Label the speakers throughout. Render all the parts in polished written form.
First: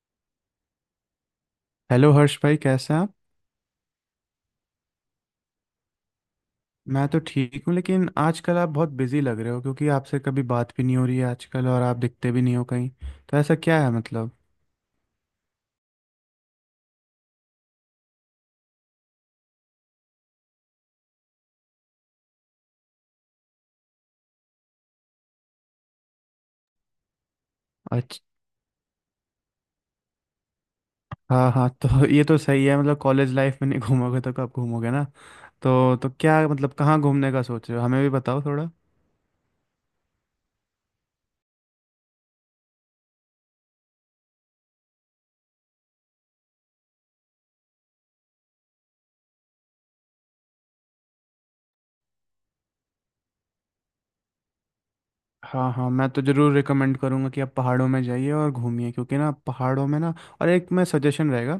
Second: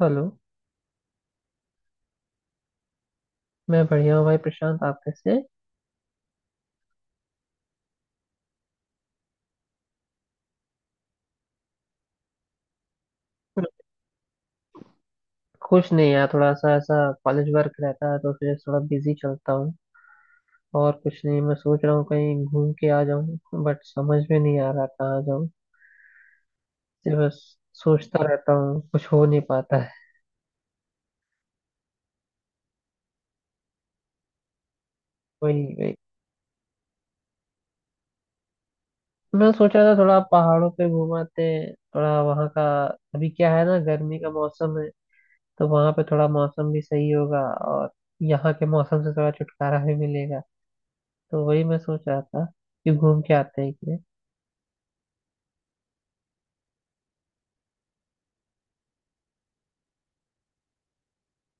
Speaker 1: Hello.
Speaker 2: Hello Harsh भाई, कैसे हैं आप।
Speaker 1: मैं बढ़िया हूँ भाई प्रशांत, आप कैसे हैं?
Speaker 2: मैं तो ठीक हूँ, लेकिन आजकल आप बहुत बिजी लग रहे हो क्योंकि आपसे कभी बात भी नहीं हो रही है आजकल, और आप दिखते भी नहीं हो कहीं। तो ऐसा क्या है मतलब।
Speaker 1: कुछ नहीं यार, थोड़ा सा ऐसा कॉलेज वर्क रहता है तो फिर थोड़ा बिजी चलता हूँ। और कुछ नहीं, मैं सोच रहा हूँ कहीं घूम के आ जाऊँ, बट समझ में नहीं आ रहा कहाँ जाऊँ। सिर्फ बस
Speaker 2: अच्छा।
Speaker 1: सोचता रहता हूँ, कुछ हो नहीं पाता है।
Speaker 2: हाँ हाँ, तो ये तो सही है, मतलब कॉलेज लाइफ में नहीं घूमोगे तो कब घूमोगे ना।
Speaker 1: वही वही,
Speaker 2: तो क्या मतलब कहाँ घूमने का सोच रहे हो, हमें भी बताओ थोड़ा।
Speaker 1: मैं सोच रहा था थोड़ा पहाड़ों पे घुमाते हैं, थोड़ा वहाँ का अभी क्या है ना, गर्मी का मौसम है तो वहाँ पे थोड़ा मौसम भी सही होगा और यहाँ के मौसम से थोड़ा छुटकारा भी मिलेगा। तो वही मैं सोच रहा था कि घूम के आते हैं कि।
Speaker 2: हाँ हाँ, मैं तो ज़रूर रिकमेंड करूँगा कि आप पहाड़ों में जाइए और घूमिए, क्योंकि ना पहाड़ों में ना। और एक मैं सजेशन रहेगा,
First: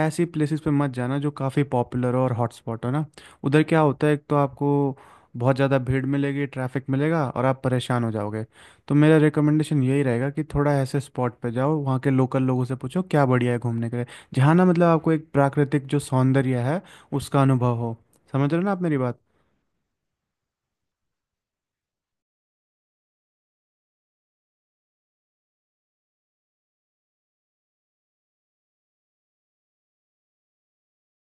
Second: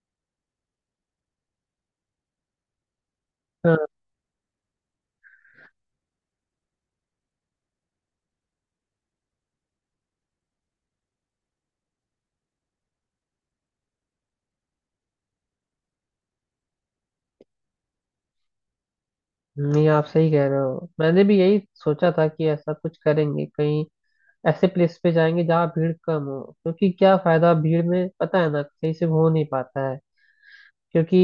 Speaker 2: ऐसी प्लेसेस पे मत जाना जो काफ़ी पॉपुलर हो और हॉटस्पॉट हो ना। उधर क्या
Speaker 1: हाँ।
Speaker 2: होता है, एक तो आपको बहुत ज़्यादा भीड़ मिलेगी, ट्रैफिक मिलेगा और आप परेशान हो जाओगे। तो मेरा रिकमेंडेशन यही रहेगा कि थोड़ा ऐसे स्पॉट पे जाओ, वहाँ के लोकल लोगों से पूछो क्या बढ़िया है घूमने के लिए, जहाँ ना मतलब आपको एक प्राकृतिक जो सौंदर्य है उसका अनुभव हो। समझ रहे हो ना आप मेरी बात।
Speaker 1: नहीं, आप सही कह रहे हो, मैंने भी यही सोचा था कि ऐसा कुछ करेंगे कहीं, ऐसे प्लेस पे जाएंगे जहाँ भीड़ कम हो, क्योंकि क्या फायदा भीड़ में, पता है ना, सही से हो नहीं पाता है। क्योंकि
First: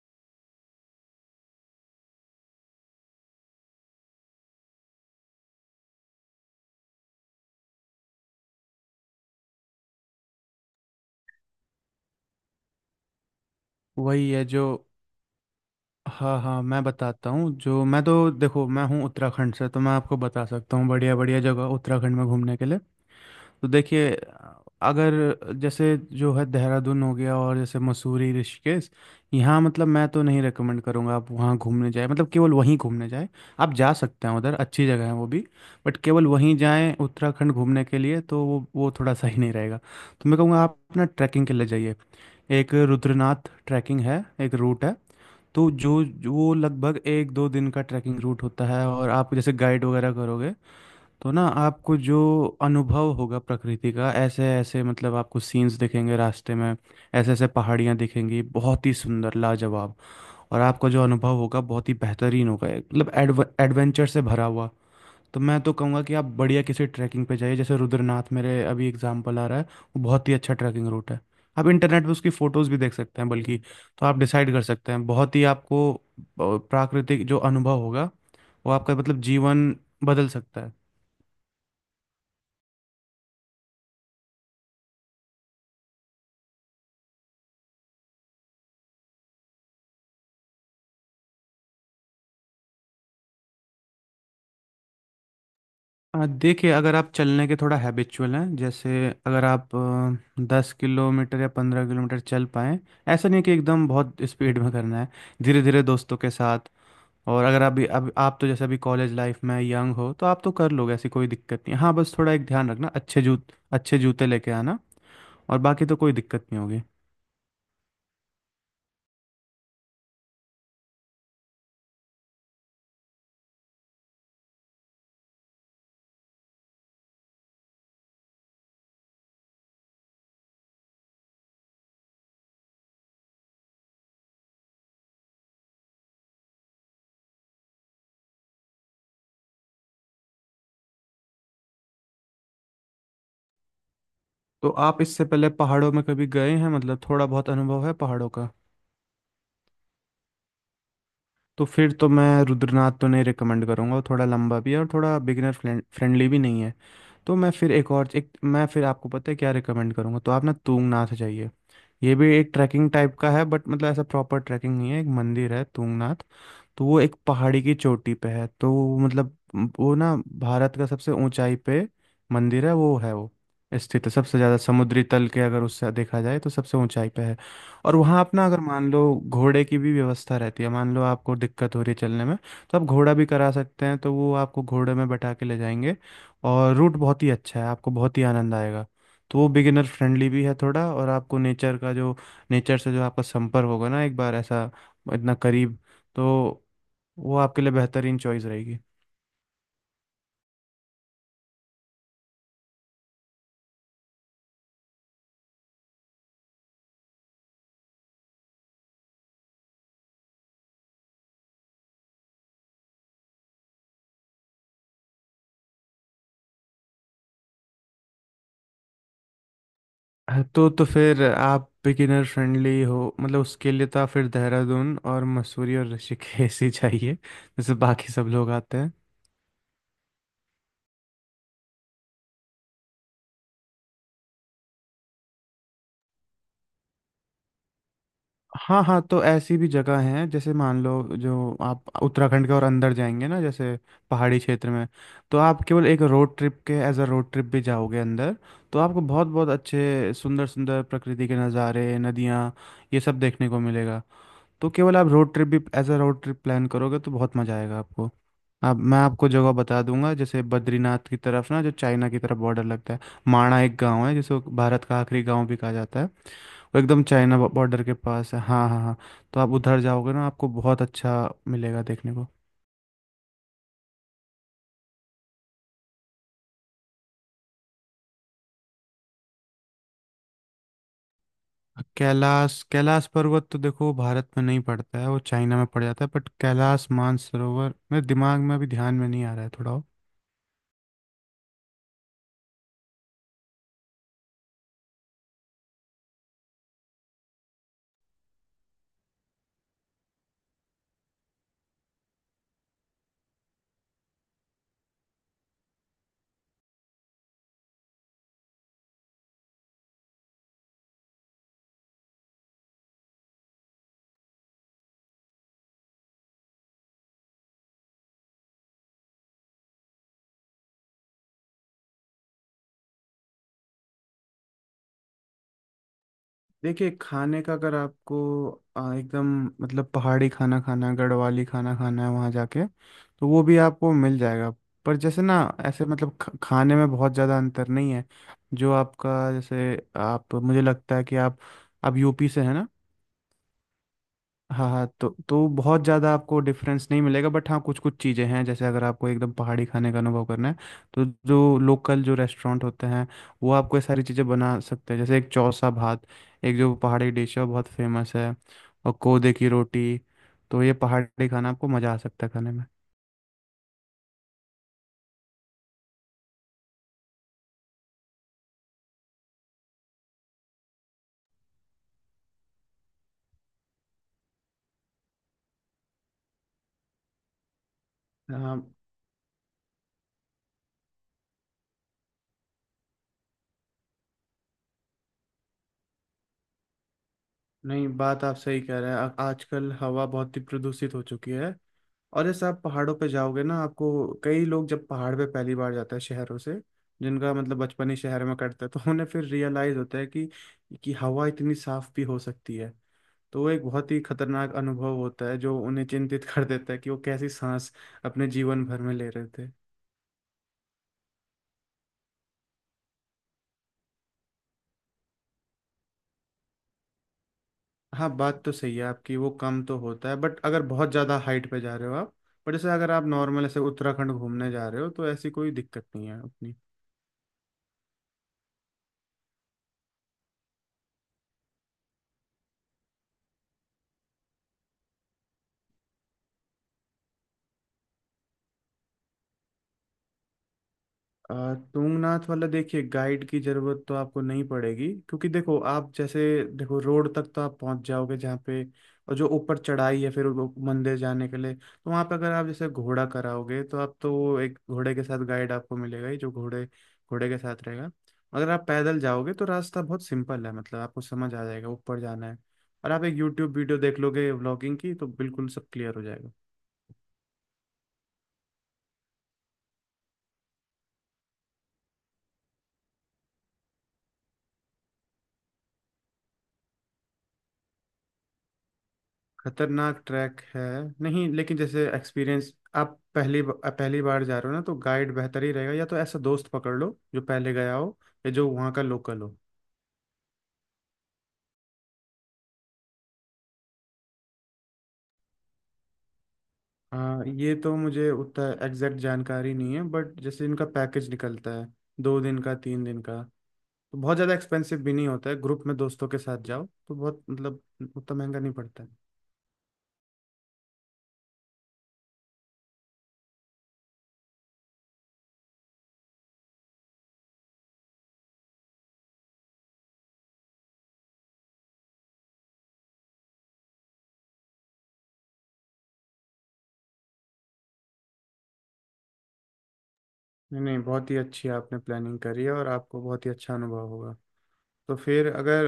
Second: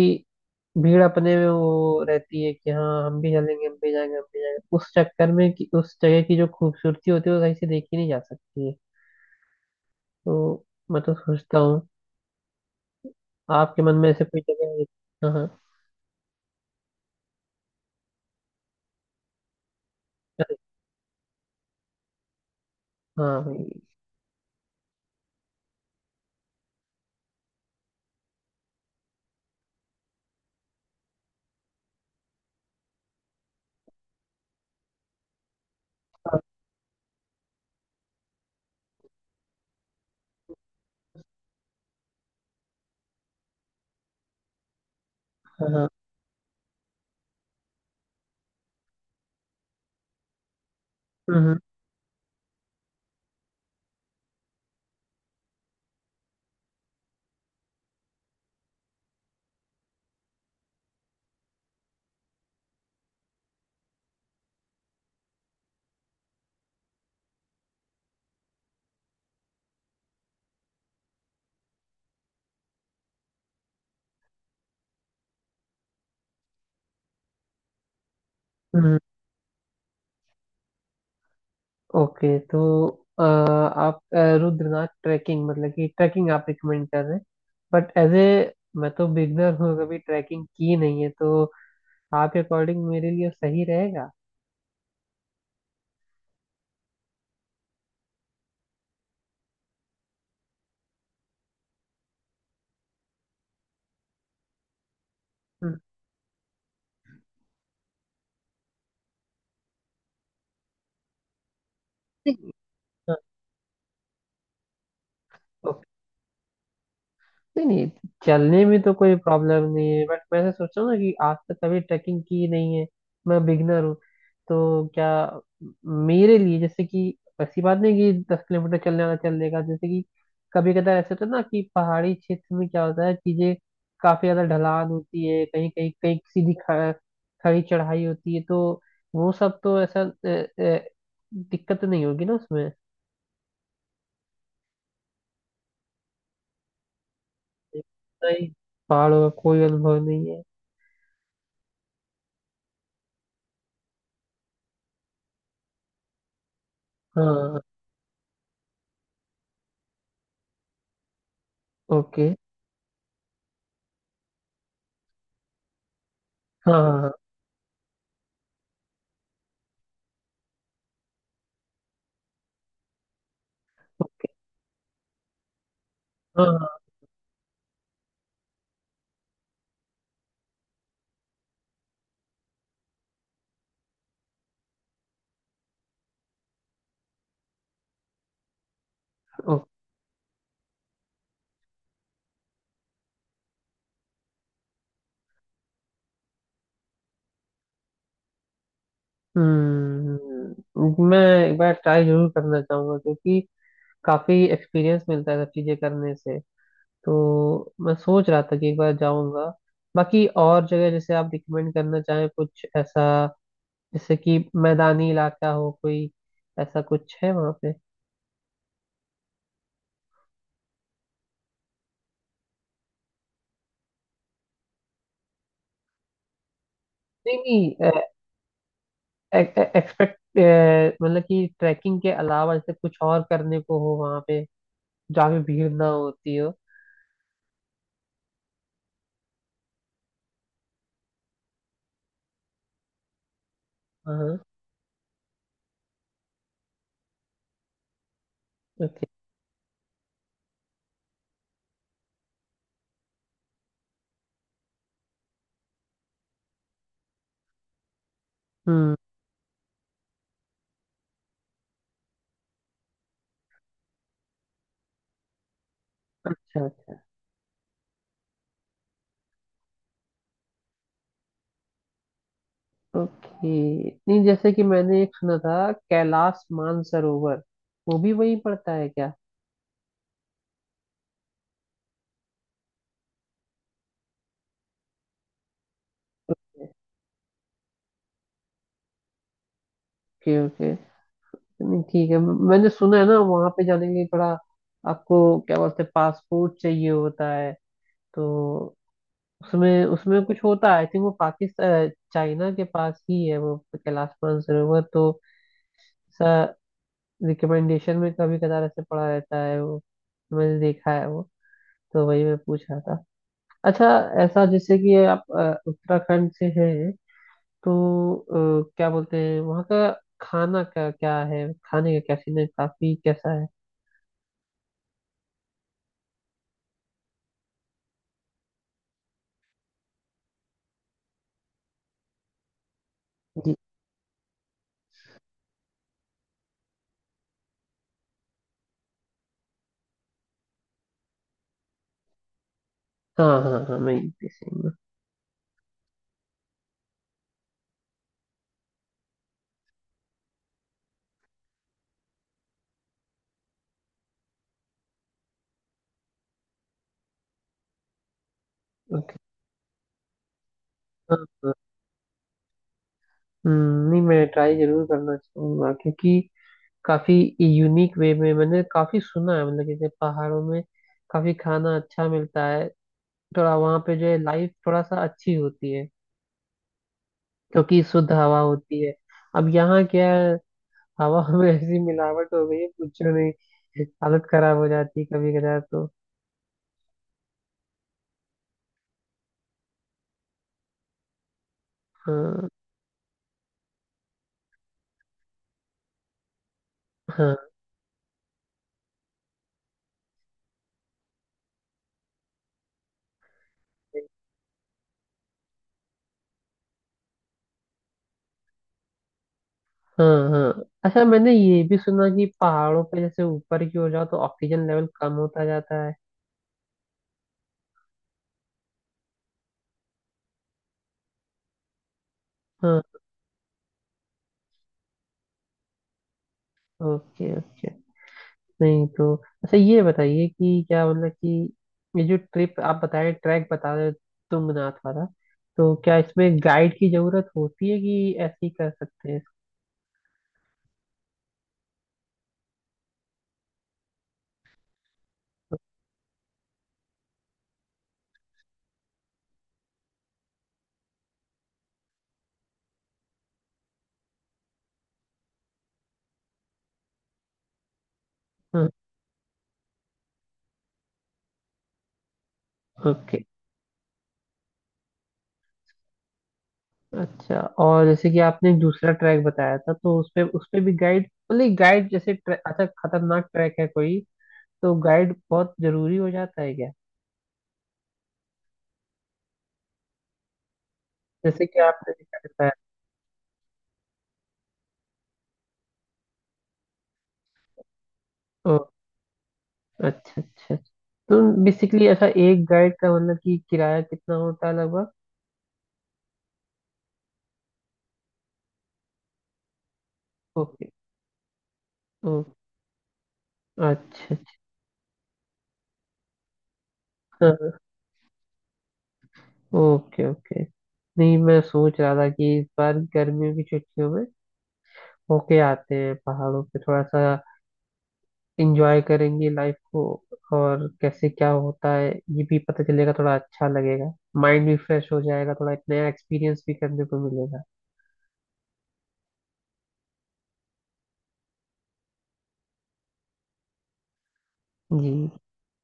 Speaker 1: भीड़ अपने में वो रहती है कि हाँ हम भी चलेंगे, हम भी जाएंगे, हम भी जाएंगे, उस चक्कर में कि उस जगह की जो खूबसूरती होती है वो सही से देखी नहीं जा सकती है। तो मैं तो सोचता हूँ, आपके मन में ऐसे
Speaker 2: वही
Speaker 1: कोई
Speaker 2: है जो।
Speaker 1: जगह है? हाँ हाँ।
Speaker 2: हाँ हाँ, मैं बताता हूँ। जो मैं तो, देखो मैं हूँ उत्तराखंड से, तो मैं आपको बता सकता हूँ बढ़िया बढ़िया जगह उत्तराखंड में घूमने के लिए।
Speaker 1: हाँ
Speaker 2: तो
Speaker 1: भाई।
Speaker 2: देखिए, अगर जैसे जो है देहरादून हो गया और जैसे मसूरी ऋषिकेश, यहाँ मतलब मैं तो नहीं रेकमेंड करूँगा आप वहाँ घूमने जाए, मतलब केवल वहीं घूमने जाए। आप जा सकते हैं उधर, अच्छी जगह है वो भी, बट केवल वहीं जाएं उत्तराखंड घूमने के लिए, तो वो थोड़ा सही नहीं रहेगा। तो मैं कहूँगा आप ना ट्रैकिंग के लिए जाइए। एक रुद्रनाथ ट्रैकिंग है, एक रूट है।
Speaker 1: हाँ
Speaker 2: तो
Speaker 1: हाँ।
Speaker 2: जो जो वो लगभग 1-2 दिन का ट्रैकिंग रूट होता है, और आप जैसे गाइड वगैरह करोगे तो ना
Speaker 1: हम्म।
Speaker 2: आपको जो अनुभव होगा प्रकृति का, ऐसे ऐसे, मतलब आपको सीन्स दिखेंगे रास्ते में, ऐसे ऐसे पहाड़ियाँ दिखेंगी बहुत ही सुंदर, लाजवाब। और आपका जो अनुभव होगा बहुत ही बेहतरीन होगा, एक, मतलब एडवेंचर से भरा हुआ। तो मैं तो कहूँगा कि आप बढ़िया किसी ट्रैकिंग पे जाइए, जैसे रुद्रनाथ मेरे अभी एग्जाम्पल आ रहा है। वो बहुत ही अच्छा ट्रैकिंग रूट है। आप इंटरनेट पे उसकी फ़ोटोज़ भी देख सकते हैं बल्कि, तो आप डिसाइड कर सकते हैं। बहुत ही आपको प्राकृतिक जो अनुभव होगा वो आपका
Speaker 1: हम्म।
Speaker 2: मतलब जीवन बदल सकता है।
Speaker 1: ओके तो आप रुद्रनाथ ट्रैकिंग मतलब कि ट्रैकिंग आप रिकमेंड कर रहे हैं, बट एज ए मैं तो बिगनर हूँ, कभी ट्रैकिंग की नहीं है, तो आपके अकॉर्डिंग मेरे लिए सही रहेगा?
Speaker 2: देखिए, अगर आप चलने के थोड़ा हैबिचुअल हैं, जैसे अगर आप 10 किलोमीटर या 15 किलोमीटर चल पाएं, ऐसा नहीं है कि एकदम बहुत स्पीड में करना है, धीरे धीरे दोस्तों के साथ। और अगर अभी अब आप तो जैसे अभी कॉलेज लाइफ में यंग हो, तो आप तो कर लोगे, ऐसी कोई दिक्कत नहीं। हाँ बस थोड़ा एक
Speaker 1: नहीं,
Speaker 2: ध्यान रखना, अच्छे जूते लेके आना, और बाकी
Speaker 1: ओके।
Speaker 2: तो कोई दिक्कत नहीं होगी।
Speaker 1: नहीं नहीं, चलने में तो कोई प्रॉब्लम नहीं है, बट मैं ऐसा सोच रहा हूँ ना कि आज तक कभी ट्रैकिंग की नहीं है, मैं बिगनर हूँ। तो क्या मेरे लिए जैसे कि ऐसी बात नहीं कि 10 किलोमीटर चलने वाला चल लेगा, जैसे कि कभी कदार ऐसा होता है ना कि पहाड़ी क्षेत्र में क्या होता है, चीजें काफी ज्यादा ढलान होती है, कहीं कहीं कहीं सीधी खड़ी चढ़ाई होती है, तो वो सब तो ऐसा दिक्कत नहीं होगी ना उसमें?
Speaker 2: तो आप इससे पहले पहाड़ों में कभी गए हैं, मतलब थोड़ा बहुत अनुभव है पहाड़ों
Speaker 1: नहीं,
Speaker 2: का।
Speaker 1: पहाड़ों का कोई अनुभव नहीं है।
Speaker 2: तो फिर तो मैं रुद्रनाथ तो नहीं रिकमेंड करूँगा, वो थोड़ा लंबा भी है और थोड़ा बिगिनर फ्रेंडली भी नहीं है। तो मैं
Speaker 1: हाँ।
Speaker 2: फिर एक और एक मैं फिर आपको पता है क्या रिकमेंड करूँगा, तो आप ना तुंगनाथ जाइए। ये
Speaker 1: ओके।
Speaker 2: भी एक ट्रैकिंग टाइप का है, बट मतलब ऐसा प्रॉपर ट्रैकिंग नहीं है, एक मंदिर है तुंगनाथ।
Speaker 1: हाँ
Speaker 2: तो वो
Speaker 1: हाँ।
Speaker 2: एक पहाड़ी की चोटी पे है, तो वो मतलब वो ना भारत का सबसे ऊंचाई पे मंदिर है, वो है, वो स्थित है
Speaker 1: ओके।
Speaker 2: सबसे ज़्यादा समुद्री तल के, अगर उससे देखा जाए
Speaker 1: हाँ
Speaker 2: तो
Speaker 1: हाँ।
Speaker 2: सबसे ऊंचाई पे है। और वहाँ अपना अगर मान लो घोड़े की भी व्यवस्था रहती है, मान लो आपको दिक्कत हो रही है चलने में, तो आप घोड़ा भी करा सकते हैं, तो वो आपको घोड़े में बैठा के ले जाएंगे। और रूट बहुत ही अच्छा है, आपको बहुत ही आनंद आएगा। तो वो
Speaker 1: ओ-।
Speaker 2: बिगिनर फ्रेंडली भी है थोड़ा, और आपको नेचर का जो, नेचर से जो आपका संपर्क होगा ना एक बार, ऐसा इतना करीब, तो वो आपके लिए बेहतरीन चॉइस रहेगी।
Speaker 1: हम्म, मैं एक बार ट्राई जरूर करना चाहूंगा क्योंकि काफी एक्सपीरियंस मिलता है सब चीजें करने से। तो मैं सोच रहा था कि एक बार जाऊंगा। बाकी और जगह जैसे आप रिकमेंड करना चाहें कुछ ऐसा, जैसे कि मैदानी इलाका हो कोई, ऐसा कुछ है वहाँ पे?
Speaker 2: हाँ, तो फिर आप बिगिनर फ्रेंडली हो, मतलब उसके लिए तो आप फिर देहरादून और मसूरी और ऋषिकेश ही चाहिए,
Speaker 1: नहीं
Speaker 2: जैसे
Speaker 1: नहीं,
Speaker 2: बाकी सब लोग आते हैं।
Speaker 1: एक्सपेक्ट मतलब कि ट्रैकिंग के अलावा जैसे कुछ और करने को हो वहाँ पे, जहाँ पे भीड़ ना होती हो।
Speaker 2: हाँ हाँ, तो ऐसी भी जगह हैं, जैसे मान लो जो आप उत्तराखंड के और अंदर जाएंगे ना, जैसे
Speaker 1: हाँ।
Speaker 2: पहाड़ी क्षेत्र में, तो आप केवल एक रोड ट्रिप के एज अ रोड ट्रिप भी जाओगे अंदर, तो आपको
Speaker 1: ओके।
Speaker 2: बहुत बहुत अच्छे सुंदर सुंदर प्रकृति के नज़ारे, नदियाँ, ये सब देखने को मिलेगा। तो केवल आप रोड ट्रिप भी as a road trip plan करोगे तो बहुत मज़ा आएगा आपको। आप,
Speaker 1: हम्म।
Speaker 2: मैं आपको जगह बता दूंगा, जैसे बद्रीनाथ की तरफ ना, जो चाइना की तरफ बॉर्डर लगता है, माणा एक गांव है जिसको भारत का आखिरी गांव भी कहा जाता है,
Speaker 1: अच्छा
Speaker 2: वो
Speaker 1: अच्छा।
Speaker 2: एकदम चाइना बॉर्डर के पास है। हाँ हाँ हाँ, तो आप उधर जाओगे ना आपको बहुत अच्छा मिलेगा देखने को।
Speaker 1: ओके। नहीं, जैसे कि मैंने एक सुना था कैलाश मानसरोवर, वो भी वहीं पड़ता है क्या?
Speaker 2: कैलाश कैलाश पर्वत तो देखो भारत में नहीं पड़ता है, वो चाइना में पड़ जाता है, बट कैलाश मानसरोवर मेरे दिमाग में अभी ध्यान में नहीं आ रहा है थोड़ा।
Speaker 1: Okay okay. नहीं, ठीक है। मैंने सुना है ना वहां पे जाने के लिए थोड़ा आपको क्या बोलते हैं, पासपोर्ट चाहिए होता है, तो उसमें उसमें कुछ होता है, आई थिंक वो पाकिस्तान चाइना के पास ही है, वो कैलाश मानसरोवर तो ऐसा रिकमेंडेशन में कभी कदार ऐसे पड़ा रहता है वो, मैंने देखा है वो, तो वही मैं पूछ रहा था। अच्छा, ऐसा जैसे कि ये आप उत्तराखंड से हैं, तो क्या बोलते हैं वहाँ का खाना का क्या है, खाने का क्या सीन है, काफी कैसा है?
Speaker 2: देखिए, खाने का अगर आपको एकदम, मतलब पहाड़ी खाना खाना है, गढ़वाली खाना खाना है वहाँ जाके, तो वो
Speaker 1: जी।
Speaker 2: भी आपको मिल जाएगा। पर जैसे ना, ऐसे मतलब खाने में बहुत ज़्यादा अंतर नहीं है। जो आपका जैसे, आप मुझे लगता है कि आप यूपी से है ना।
Speaker 1: हाँ हाँ हाँ, मैं यूपी से
Speaker 2: हाँ
Speaker 1: हूँ।
Speaker 2: हाँ, तो बहुत ज़्यादा आपको डिफरेंस नहीं मिलेगा, बट हाँ कुछ कुछ चीज़ें हैं, जैसे अगर आपको एकदम पहाड़ी खाने का अनुभव करना है, तो जो लोकल जो रेस्टोरेंट होते हैं, वो आपको ये सारी चीज़ें बना सकते हैं। जैसे एक चौसा भात, एक जो पहाड़ी डिश है वो बहुत फेमस है, और
Speaker 1: ओके।
Speaker 2: कोदे की रोटी। तो ये
Speaker 1: हाँ।
Speaker 2: पहाड़ी खाना
Speaker 1: हाँ।
Speaker 2: आपको मज़ा आ सकता है खाने में।
Speaker 1: नहीं मैं ट्राई जरूर करना चाहूंगा क्योंकि काफी यूनिक वे में मैंने काफी सुना है, मतलब जैसे पहाड़ों में काफी खाना अच्छा मिलता है। थोड़ा वहाँ पे जो है लाइफ थोड़ा सा अच्छी होती है क्योंकि शुद्ध हवा
Speaker 2: हाँ।
Speaker 1: होती है। अब यहाँ क्या है, हवा में ऐसी मिलावट हो गई है, पूछो नहीं, हालत खराब हो जाती है कभी कदार तो।
Speaker 2: नहीं बात आप सही कह रहे हैं, आजकल हवा बहुत ही प्रदूषित हो चुकी है। और जैसे
Speaker 1: हाँ।
Speaker 2: आप पहाड़ों पे जाओगे ना आपको, कई लोग जब पहाड़ पे पहली बार जाते हैं शहरों से, जिनका
Speaker 1: हाँ।
Speaker 2: मतलब बचपन ही शहर में कटता है, तो उन्हें फिर रियलाइज होता है कि हवा इतनी साफ भी हो सकती है। तो वो एक बहुत ही खतरनाक अनुभव होता है जो उन्हें चिंतित कर देता है कि वो कैसी सांस अपने जीवन भर में ले रहे थे।
Speaker 1: हाँ। हाँ, अच्छा मैंने ये भी सुना कि पहाड़ों पे जैसे ऊपर की ओर जाओ तो ऑक्सीजन लेवल कम होता जाता है।
Speaker 2: हाँ बात तो सही है आपकी, वो कम तो होता है, बट अगर बहुत ज़्यादा हाइट पे जा रहे हो आप। पर जैसे
Speaker 1: हाँ।
Speaker 2: अगर आप नॉर्मल ऐसे उत्तराखंड घूमने जा रहे हो तो ऐसी कोई दिक्कत नहीं है अपनी।
Speaker 1: Okay okay. नहीं तो अच्छा ये बताइए कि क्या मतलब कि ये जो ट्रिप आप बता रहे, ट्रैक बता रहे तुंगनाथ वाला, तो क्या इसमें गाइड की जरूरत होती है कि ऐसे ही कर सकते हैं?
Speaker 2: अ, तुंगनाथ वाला, देखिए गाइड की जरूरत तो आपको नहीं पड़ेगी, क्योंकि देखो आप जैसे, देखो रोड तक तो आप पहुंच जाओगे जहाँ पे, और जो ऊपर चढ़ाई है फिर वो मंदिर जाने के लिए, तो वहाँ पे अगर आप जैसे घोड़ा कराओगे तो आप तो, वो एक घोड़े के साथ गाइड आपको मिलेगा ही जो घोड़े घोड़े के साथ रहेगा। अगर आप
Speaker 1: हाँ।
Speaker 2: पैदल जाओगे तो रास्ता बहुत सिंपल है, मतलब आपको समझ आ जाएगा ऊपर जाना है, और आप एक
Speaker 1: ओके।
Speaker 2: यूट्यूब वीडियो देख लोगे व्लॉगिंग की तो बिल्कुल सब क्लियर हो जाएगा।
Speaker 1: अच्छा, और जैसे कि आपने एक दूसरा ट्रैक बताया था, तो उस पे भी गाइड, मतलब गाइड जैसे, ट्रैक अच्छा खतरनाक ट्रैक है कोई, तो गाइड बहुत जरूरी हो जाता है क्या?
Speaker 2: खतरनाक ट्रैक है। नहीं
Speaker 1: जैसे
Speaker 2: लेकिन
Speaker 1: कि
Speaker 2: जैसे
Speaker 1: आपने दिखा बताया।
Speaker 2: एक्सपीरियंस, आप पहली बार जा रहे हो ना, तो गाइड बेहतर ही रहेगा, या तो ऐसा दोस्त पकड़ लो जो पहले गया हो, या जो
Speaker 1: ओ,
Speaker 2: वहाँ का लोकल हो।
Speaker 1: अच्छा अच्छा अच्छा। तो बेसिकली ऐसा एक गाइड का मतलब कि किराया कितना होता है लगभग?
Speaker 2: हाँ ये तो मुझे उतना एग्जैक्ट जानकारी नहीं है, बट जैसे इनका
Speaker 1: ओके।
Speaker 2: पैकेज निकलता है
Speaker 1: ओ,
Speaker 2: 2 दिन का 3 दिन का, तो बहुत
Speaker 1: अच्छा
Speaker 2: ज़्यादा
Speaker 1: अच्छा।
Speaker 2: एक्सपेंसिव भी नहीं होता है। ग्रुप में दोस्तों के साथ जाओ तो बहुत
Speaker 1: हाँ।
Speaker 2: मतलब उतना महंगा नहीं पड़ता है।
Speaker 1: Okay okay. नहीं मैं सोच रहा था कि इस बार गर्मियों की छुट्टियों में होके आते हैं पहाड़ों पे, थोड़ा सा इंजॉय करेंगे लाइफ को, और कैसे क्या होता है ये भी पता चलेगा, थोड़ा अच्छा लगेगा, माइंड भी फ्रेश हो जाएगा, थोड़ा एक नया एक्सपीरियंस भी करने को मिलेगा।
Speaker 2: नहीं नहीं, बहुत ही अच्छी आपने प्लानिंग करी है और आपको बहुत ही अच्छा अनुभव होगा। तो
Speaker 1: जी।
Speaker 2: फिर अगर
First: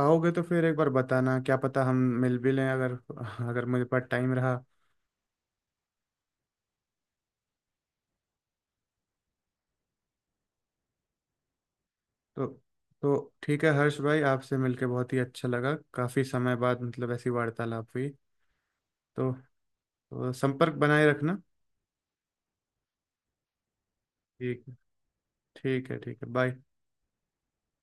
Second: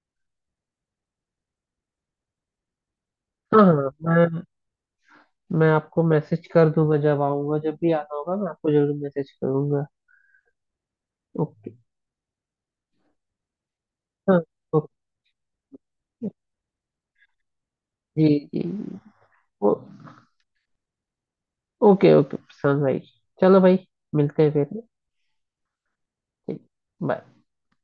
Speaker 2: आओगे तो फिर एक बार बताना, क्या पता हम मिल भी लें, अगर,
Speaker 1: हाँ
Speaker 2: अगर मेरे पास
Speaker 1: हाँ,
Speaker 2: टाइम
Speaker 1: मैं
Speaker 2: रहा।
Speaker 1: मैं आपको मैसेज कर दूंगा जब आऊंगा, जब भी आना होगा मैं आपको जरूर मैसेज करूंगा। ओके।
Speaker 2: तो तो ठीक है हर्ष भाई,
Speaker 1: हाँ।
Speaker 2: आपसे मिलके
Speaker 1: ओके।
Speaker 2: बहुत ही अच्छा लगा, काफ़ी समय बाद मतलब ऐसी वार्तालाप हुई।
Speaker 1: जी। जी जी।
Speaker 2: तो,
Speaker 1: ओ,
Speaker 2: तो संपर्क बनाए रखना।
Speaker 1: ओके ओके प्रशांत भाई, चलो भाई, मिलते हैं
Speaker 2: ठीक है,
Speaker 1: फिर।
Speaker 2: ठीक है ठीक है, बाय।
Speaker 1: ठीक, बाय।